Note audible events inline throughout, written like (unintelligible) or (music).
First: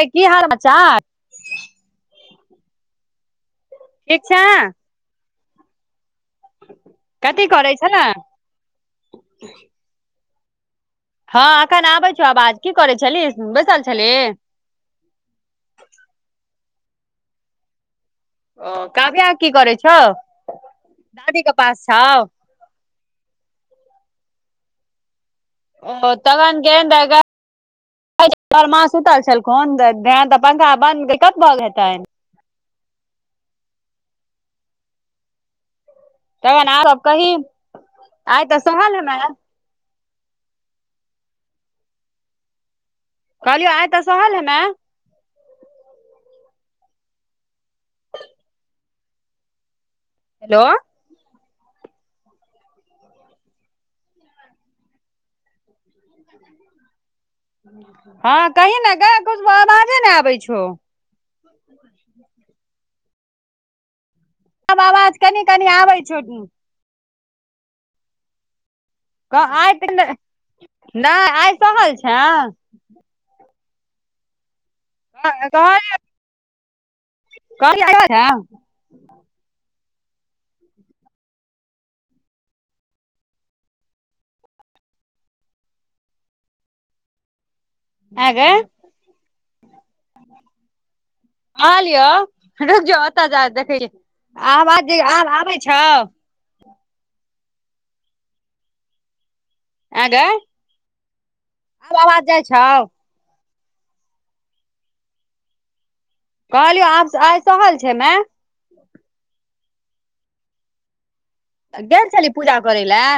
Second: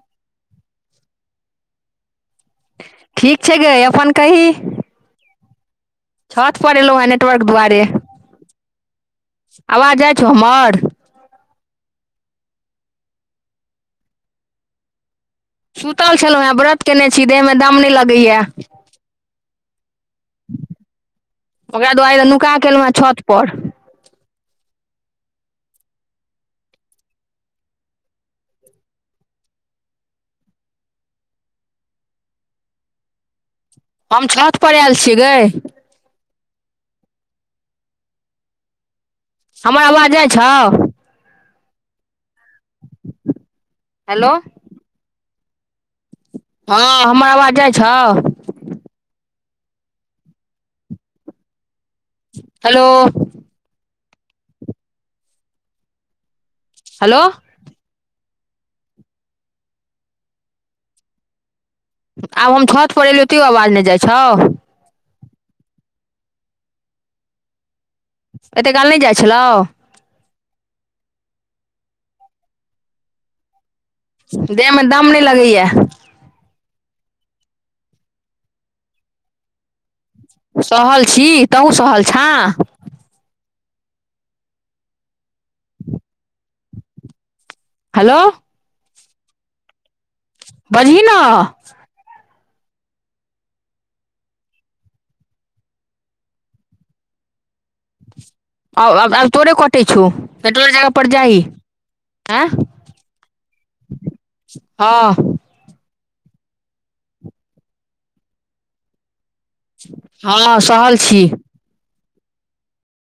ऐ की हाल बच्चा? ठीक छै गै अपन ठीक छै कही। छत पर एलहुं हँ नेटवर्क कथी करै दुआरे, छले आवाज जाय छौ हमर। हँ एखन आबै छौ आवाज की करै छलही बैसल छलही। सुतल छलहुँ हेँ व्रत केने छी, देहमे दम नै लगैये। काविया की करै छै। ओकरा दुआरे नुका के एलहुं हें छत पर ओ तगन गेन्दग (unintelligible) ब मा सुतल छलखुन ध्यान तऽ पंखा बन्द कब भऽ हेतनि (unintelligible) हम छत पर आयल छी गै। तखन औरो कही, आइ तऽ सहल हेमे। हमरा लागै छौ। कहलियौ आय तऽ हेलो सहल हेमे। हँ, हमर आवाज जाइ छौ? हेलो। हेलो। (inaudible) हेलो। हँ कहि ने गै कुछ आवाजे ने आबै छौ। आब हम छत पर एलियौ तैयो आवाज नहि जाइ छौ। आब आवाज कनि कनि आबै छै। एते काल नै जाइ आइ छलौ तऽ, नै आइ सहल छें। देह मे दम नैह लगैय। कहलियौ (unintelligible) सहल छी तहूँ सहल छें? हेलो ऐं गै। बजही न। कहलियौ रूक जौ ओतऽ जा देखै छियै आबाज आब आबै छौ? आ-आ-आब तोरे कटै छौ गै पेट्रोल जगह पर जाही। आब अबाज जाइ आँय छौ? हँ। कहलियौ आब से आइ सहल छै मे। हँ सहल छी। गेल छेलहीं पूजा करै लए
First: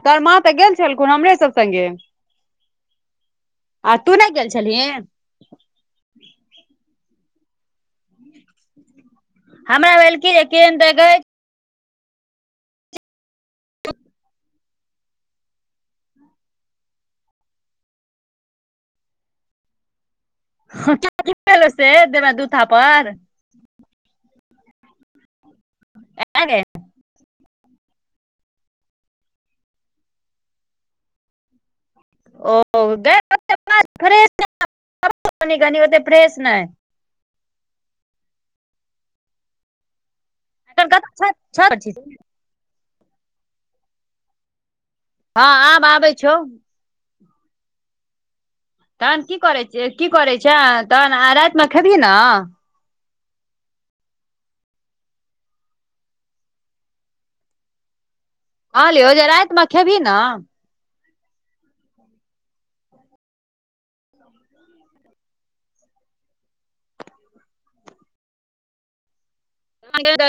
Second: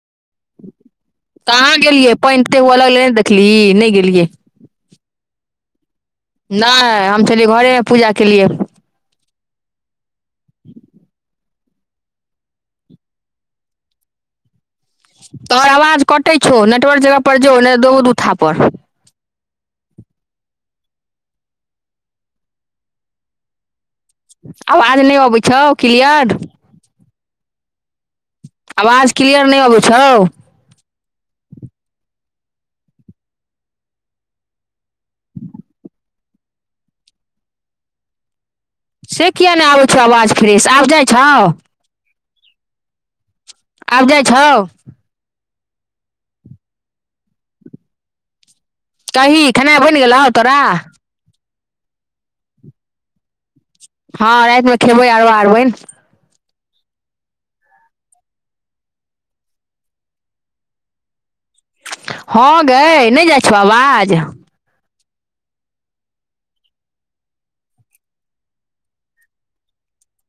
तोहर माँ तऽ गेल छेलखुन हमरे सब सङ्गे? पैइन तते हुअ लगलै नेै देखली। आ तू नै गेल छेलहीं? नैय हम छेलियै घरेमे पूजा केलियै। हमरा भेल कि केहन देखै। (unintelligible) तोहर आवाज कअटै छौ नेटवर्क जगह पर जो नै दे बौ दु थापर। (unintelligible) से देबें दू थापर। अबाज नै अबै छौ क्लियर? आँ गै अवाज क्लियर नै अबै छौ? ओ गै ओ फ्रेश नै (unintelligible) ओते फ़्रेस नै। से किये नै आबै छौ आवाज फ्रेश एखन आब जाइ कतऽ छौ? (unintelligible) आब जाइ छौ। हँ आब आबै छौ। तहन की कही करै खेनाइ छी बनि की गेलौ करै तोरा छें तहन आय रैत मे खेबही नऽ? हँ रैत मे खेबै आरबा अरबैन। कहलियो जे रैत में खेबहि नऽ? हँ गै नै जाइ छौ अवाज?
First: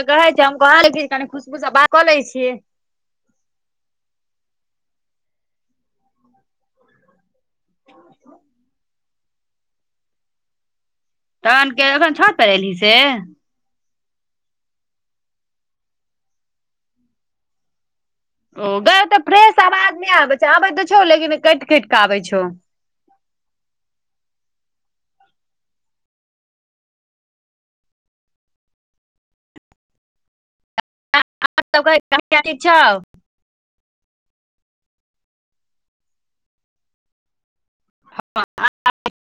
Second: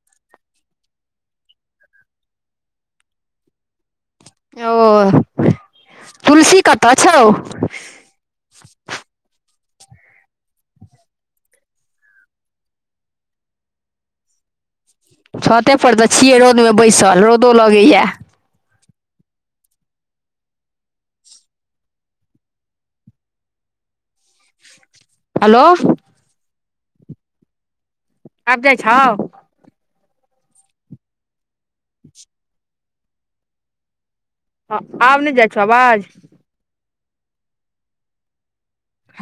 कहै छै हम कह छै जे कनि खुशबू सँ बात कऽ लै छियै। हँ तुलसी कतऽ छौ? (inaudible) तहन के अखन छत पर एलही से? छते पर तऽ छियै रौदमे बैसल रौदो लगैया। गै ओते फ्रेश आवाज नै आबेै छै आबे तऽ छौ लेकिन कैट- कैट कऽ आबै छौ। हेलो आब जाइ छौ? आहाँ सबके (unintelligible) ठिक छौ? आब नै जाइ छौ अवाज? हँ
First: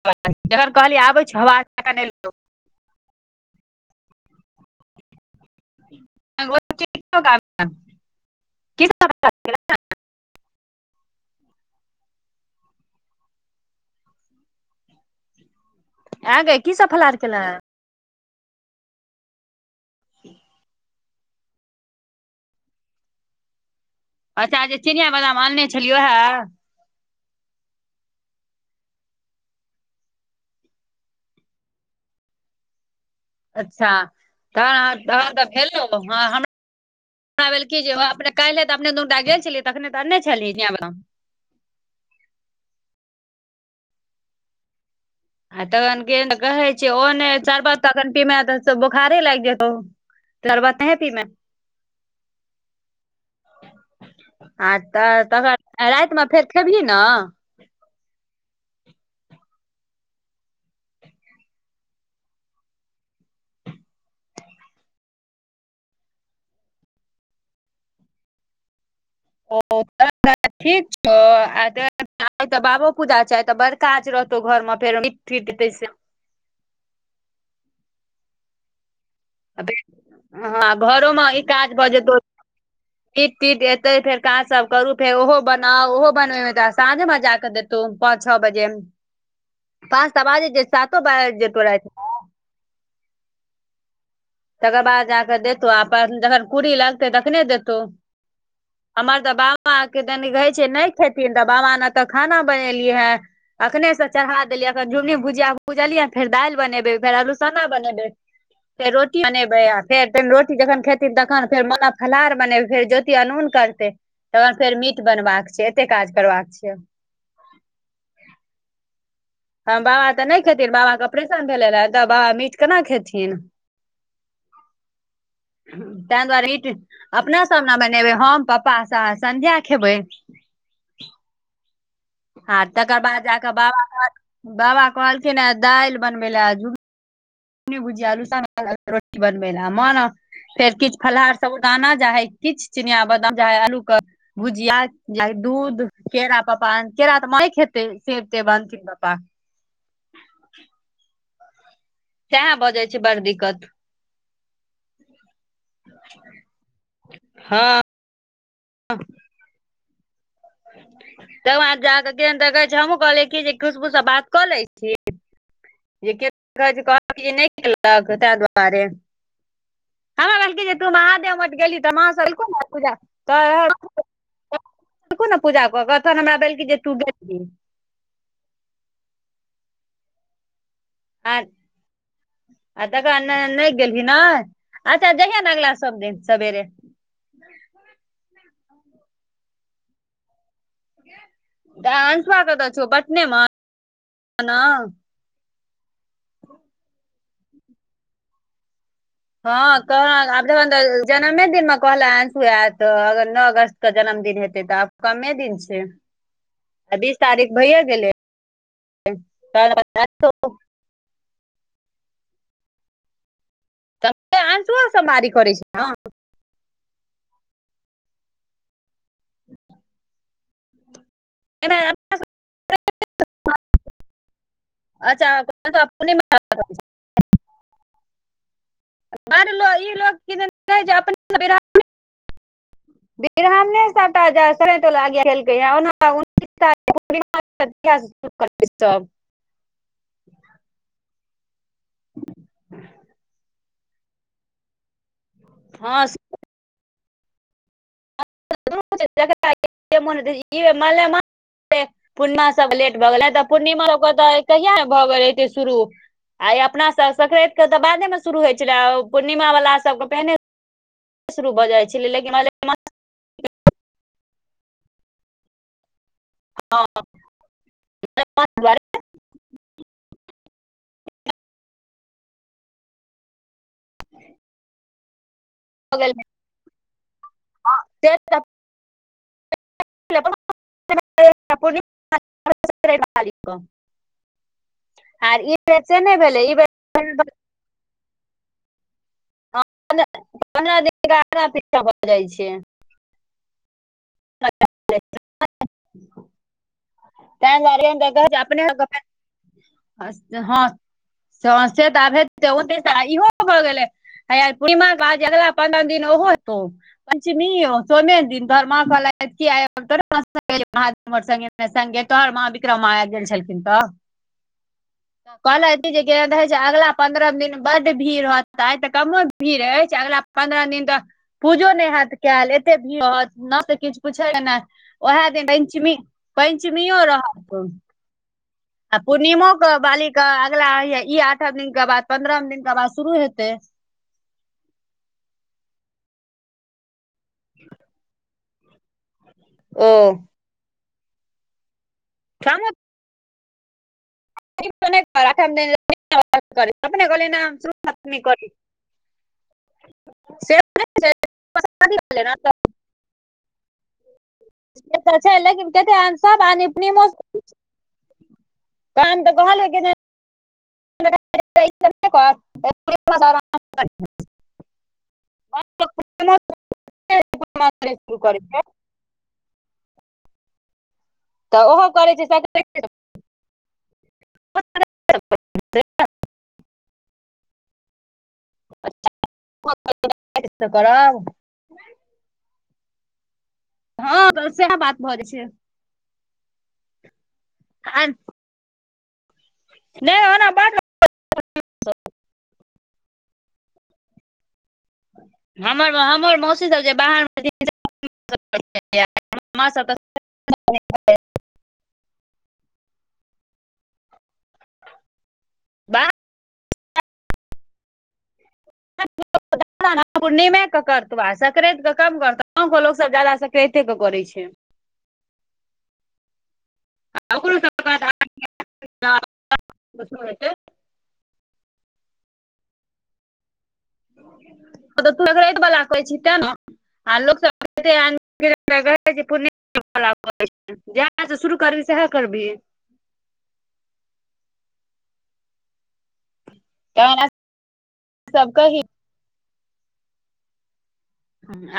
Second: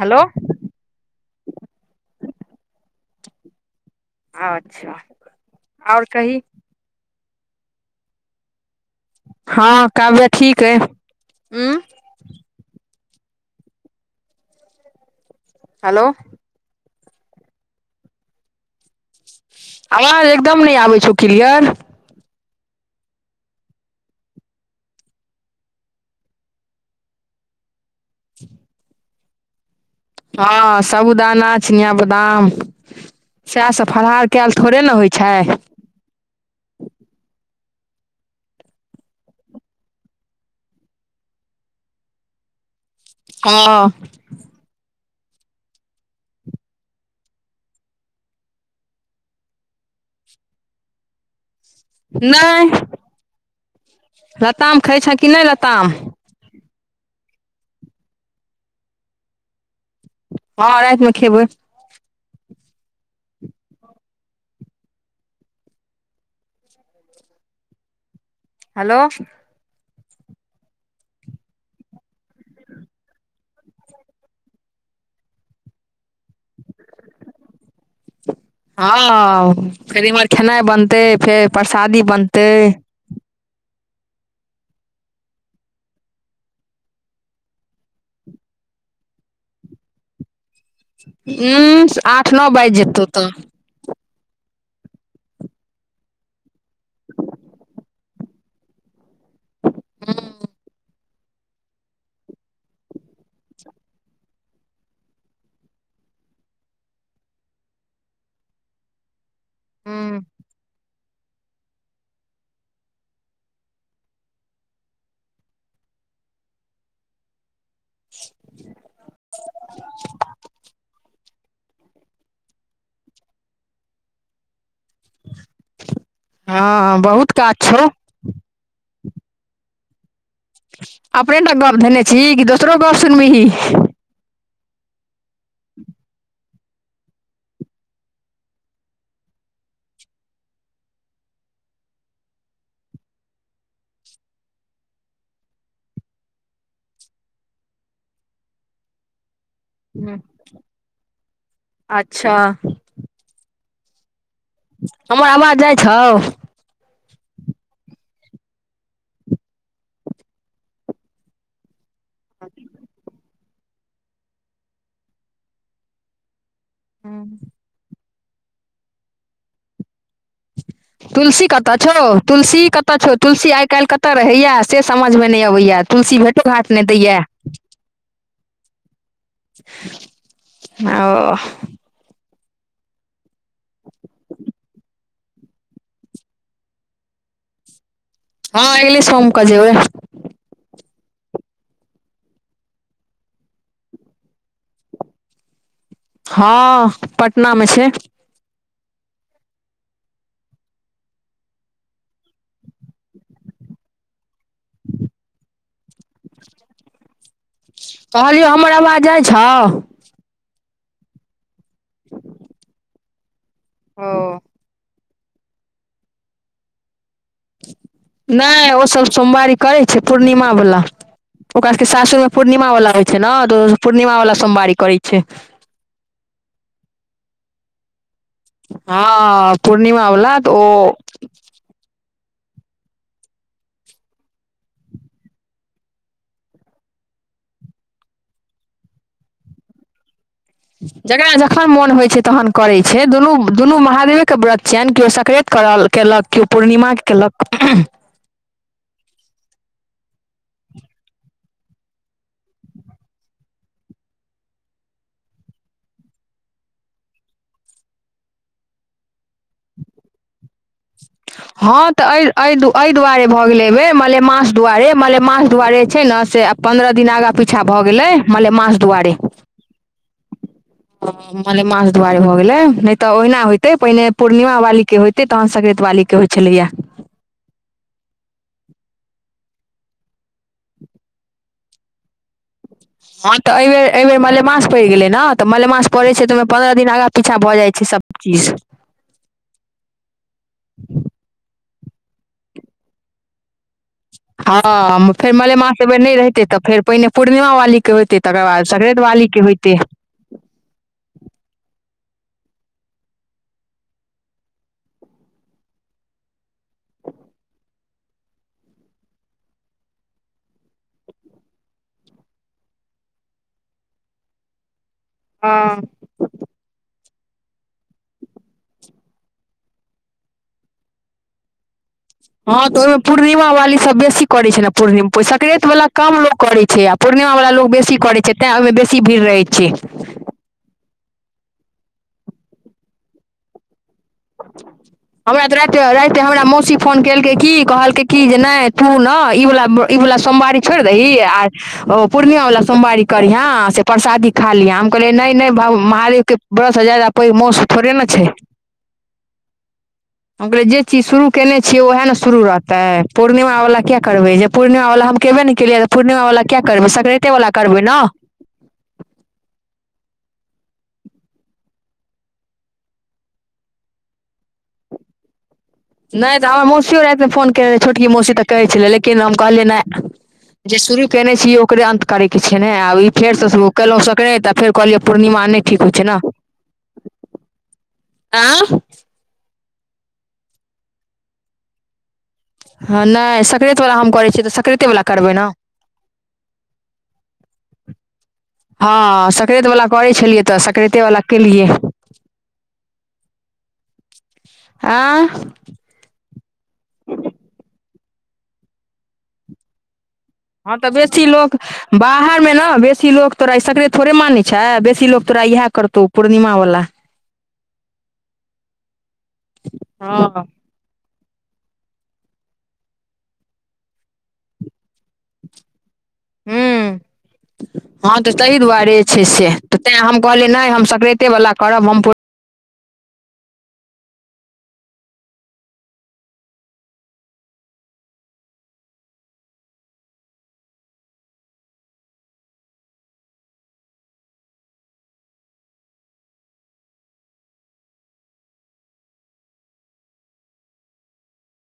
हेलो जखन कहलियै आबै छौ अवाज तखन एले। आच्छा (unintelligible) (unintelligible) की सब हँ काव्या ठीक अइ ऊँ? (inaudible) हेलो ऐं गे की सब फलहार केलें? अवाज एकदम नै आबै छौ क्लियर। अच्छा जे चिनिया बादाम आनने छलियौ ओहे? (inaudible) हँ, सबूदाना, चिनियाँ बदाम सैऽह सब अच्छा फलहार कैऽल थोड़े न होइ छै? लो, हाँ हम हमरा भेल की जे ओ अपने काल्हे तऽ अपने दुन टा गेल छलै तखने तऽ अनने छलै चिनयाॅं बदाम। हँ। आ तकन किदैन तऽ कहै छै? ओ नै चरबत त अखन पिमैंऽ त बोखारे लाइग जेतौ। लरबा तैंइ पीने नहि हॉं लताम खाइ छें तऽ कि नहि लताम तकन राईत में फेर खेबहीं ना? हँ राईत में खेबै। हेलो। ओ (inaudible) ठीक छौ? आ तोरा (inaudible) बाबो पूजा छै, आग त बड़ काच रहतौ घर मां फेर, दीप तीप दै से हँ, फेर इम्हर खेनाइ हँ बनतै, घरोमे फेर परसादी बनतै। गीत-तीत एतै, फेर काँज सब करू, फेर ओहो बनाउ, ओहो बनय में त साँझे भजाके देत तो पाँच छ बजे, पाँच त बाजै चै, सातो बायज जेतौ राइत। नाॅ बाइज जेतौ तऽ तकर बाद जाकऽ देतौ, आ अपन जखन कूड़ी लगतै तखने देतौ। हमर तऽ बाबा के तनि कहै छियै, नैय खेथिन तऽ बाबा न तऽ खाना बनेलिय हैऽ। अखने स चरहा देलियै, अखन झूमनी भुजिया बुजलियै, फेर दाइल बनेबै, फेर अलूसना बनेबै। फेर रोटी बनेबै, फेर हूँ। तन रोटी जखन खेत ती तखन फेर मोना फलहार बने, फेर जोति अनून करतै। तऽन फेर मीट बनबाकऽ छै, एते काज करबाक छिय। (inaudible) हम बाबा तऽ नैय खेतिन, बाबा कऽ ऑपरेशन भेले राइ, तऽ बाबा मीट केना खेथिन? तैंऽ दुआरे ईट हँ बहुत अपना काज सब न छौ मनेबै, हम पप्पा सा-संध्या खेबै। अपने टा गप्प धेंने छीइ, कि आ दोसरो गप्प तकर बाद सुनबीहीं? जाकऽ बाबा बाबा कहलखिन हैंऽ दाईल बनबै लैऽ, झुम उमनी भुजिया, अलुसं (inaudible) रोटी बनबै लैऽ, मॉन फेर किछ फलहार सबुरदाना जाहैइ, किछ चिनीयाॅं बदाम जाहैइ, आलू क भुजिया जाहे दूध, केरा पप्पा अन, केरा तऽ माॅं नैय खेतै सेब-तेब अन तिन पप्पा। हँ। सैहैऽ भऽ जाइ छै बड़ दिक्कत हमर आवाज जाइ छौ? हँ। तकऽ बाद जाकऽ केहेन त कहै छै? हमहुँ कहलियै कि जे खुशबू स बात कऽ लै छी। जे के कह (inaudible) नैय केलक तैऽ दुआरे। हमरा कहलकै जे तू (inaudible) महादेव तुलसी मठ कतऽ गेली तऽ छौ? माँ सब एलखुन तुलसी ने पूजा कतऽ छौ? तुलसी आइ काइल्ह तऽ कतऽ रहैयाऽ से समझ देखू में ने नैय पूजा अबैयाऽ। कऽ कऽ तुलसी तहन हमरा भेटों भेल कि घाट जे नैय तू दै याऽ। गेलही हांऽओ। आ तकऽ बाद न-नैय गेलहीं न? अच्छा जैइहैंऽ न अगला सब दिन सबेरे हँ, ऐगले सोम कऽ जेबै। दाय अंसुवा कतय छौ पटने मे नै? हां पटना मे छै। हां कहला आब जखन तऽ अ जन्मे दिन मे कहलै अंसु ऐत अगर नअ अगस्त के जन्मदिन हे ते तऽ आब कम्मे दिन छै। आय बीस तारीक भाईए गेलै, कहलियौ हमर आवाज जाइ छौ (unintelligible) (inaudible) ओ त हेगे अंसुवो सोमवारी करै छो? नै ओ सब सोमवारी करै छै पूर्णिमा बला। ओकरा ने सके सासुरमे पूर्णिमा बला होय छै नै तऽ ओ पूर्णिमा बला सोमवारी करै छै। (inaudible) बड हँ लो ई पूर्णिमा लोग वाला कि तऽ दन नै ओ कहै अपने में (unintelligible) ब्राह्मणै सबटा ज संक्रेत वला (unintelligible) केलके हें ओना उनतीस तारीख पूर्णिमा (unintelligible) (unintelligible) करतै सब। जकरा जखन मोन होय छै तहन करय छै, दुनू-दुनू महादेवे के व्रत छीयैन कियो सक्रेत करल हँ कैलक कियो पूर्णिमाके कैलक (unintelligible) मलेमा तै पूर्णिमा सब लेट भऽ गेलै तऽ पूर्णिमा सबके तऽ कहिया नै भऽ गेल हते शुरू। आ ई अपना सब सक्रैत के तऽ बादे मे शुरू होय छलै पूर्णिमा बला सबके पहिने शुरू भऽ हां जाइ तै छलै ऐ लेकिन मले ऐ दु मास ऐ दुआरे भऽ गेलै ऐ बेर मलेमास दुआरे मलेमास दुआरे छै नै से आ पन्द्रा दिना आगा पीछा भऽ गेलै मलेमास द्वारे दुआरे हां मलेमास दुआरे भ गेलै नै तऽ ओहना हेते पहिने पूर्णिमा वाली के होयते तहन स्क्रेत वाली के होय छलै यै। हां से ते (unintelligible) सरे वाली हां तै को ए बेर ए बेर मलेमास पैड़ गेलै नै आर तऽ ई बेर मलेमास से पड़ै नहि छै तऽ भेलै ओयमे ई पन्द्रा दिन आगाँ बेर पीछा भऽ जाए छै सब। पचीस मने पन्द्रा दिन के आगा पीछा भऽ जाए छै। हां फेर मलेमास ए बेर नै रहितै तऽ फेर पहिने पूर्णिमा तैं वाली दुआरे के एहन होएते तकर बाद सक्रेत वाली के होएते। अस्त हां‌ (unintelligible) ओते से इहो भ गेलै हे यै पूर्णिमा के बाद जे अगला पन्द्रा दिन ओहो हेतो। पंचमीयौ सोमे दिन तोहर मां कहलैथ की आय (unintelligible) संगे संगे तोहर मां विक्रम मां ऐब गेल छलखिन तऽ हँ कहलै की जे के देखय छै अगलाा पन्द्रा दिन बड्ड भीड़ रहतै तऽ कमो भीड़ ऐछ छै अगिला पन्द्रा दिन तऽ पूजो नै हेत कैल हँ एते तऽ ओहिमे भीड़ पूर्णिमा रहत वाली (unintelligible) सब किछ बेसी पुछै करै छै ने (unintelligible) पूर्णिम ओहे दिन संक्रान्ति वला पैंचमी कम लोक करै छै आ पैंचमियौ पूर्णिमा वला रहत लोक बेसी करै छै तें ओहिमे आ बेसी भीड़ रहै पूर्णीमो छै के बालि क के अगला ई आठम दिन के बाद पन्द्रम दिनका बाद शुरू हेतै। हमरा तै रातै रात हमरा मौसी फोन केलकै की कहलकै की जे नै तू नै ई बला ब ओ ई बला सोमवारी छोड़ दही अ ओ पूर्णिया वला ठामो सोमवारी करहिए से परसादी खा लीहे हम नहि कहलियै कर, नै नै आठम दिन बाबु महादेवके करी, व्रत से अपने जादा कहलियै पैघ नहि हम मौस शुरू थोड़े नै सप्तमी छै। करी हम से कहलिए जे चीज शुरू केने छियै उहै नै शुरू रहतै पूर्णिमा बला कियै करबै जब पूर्णिमा बला तऽ हम छै कैबे नै लेकिन केलिए यै कते तऽ आदमी पूर्णिमा सब बला कियै आदमी करबै सक्रेते बला करबै नै। कन तऽ कहलियै की नैय (unintelligible) नैय तऽ हमर मौसियो राइत में फोन केने रै छोटकी मौसी तऽ कहै छेलै लेकिन हम कहलियै नैय। जे शुरु केने छी ओकरे अंत करै के छै ने आब ई फेर स शुरू केलौं सकरैत तऽ फेर कहलियै पूर्णिमा नैय ठीक होइ छै न आं। (unintelligible) करब। हँ नैय सक रैत वला हम करै छियै हँ तऽ सएह सकरैते बात वला भऽ करबै जाइ न। छै हँ सकरैतवला करै नहि छेलियै ओना तऽ बात सकरैतेवला केलियै। आँ? हमर हमर मौसी सब जे बाहर में (unintelligible) माँ सब तऽ हँ तऽ बेसी लोक बाहरमे न बेसी लोक तोरा ए सकरैत थोड़े मानै छै बेसी लोक तोरा इहै करतौ बाहर पूर्णिमा वला। हँ (unintelligible) नीमे। कऽ करतौ आ सकरैत कऽ कम करतौ गाँंव कऽ लोक सब जादा सकरैते कऽ करै छै। (inaudible) हूं ओकरो सब हँ तऽ तहि दुआरे छै से तऽ तैं हम कहलियै हेतै नैय हम सकरै ते वला करब हम पूर तऽ सकरैत वला कहै छी तैं न। आ लोक सब (unintelligible) पूर्णि वला (unintelligible) जै स शुरू करबीही सैहै करबीही। (unintelligible) सब कही।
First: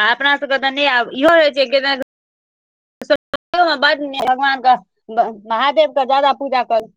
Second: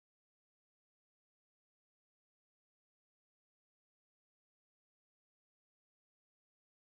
आ अपना सब कऽ तऽ नैय आब इहो होइ छैय की न (unintelligible) बड नीक भगवान कऽ महादेव कऽ जादा पूजा कर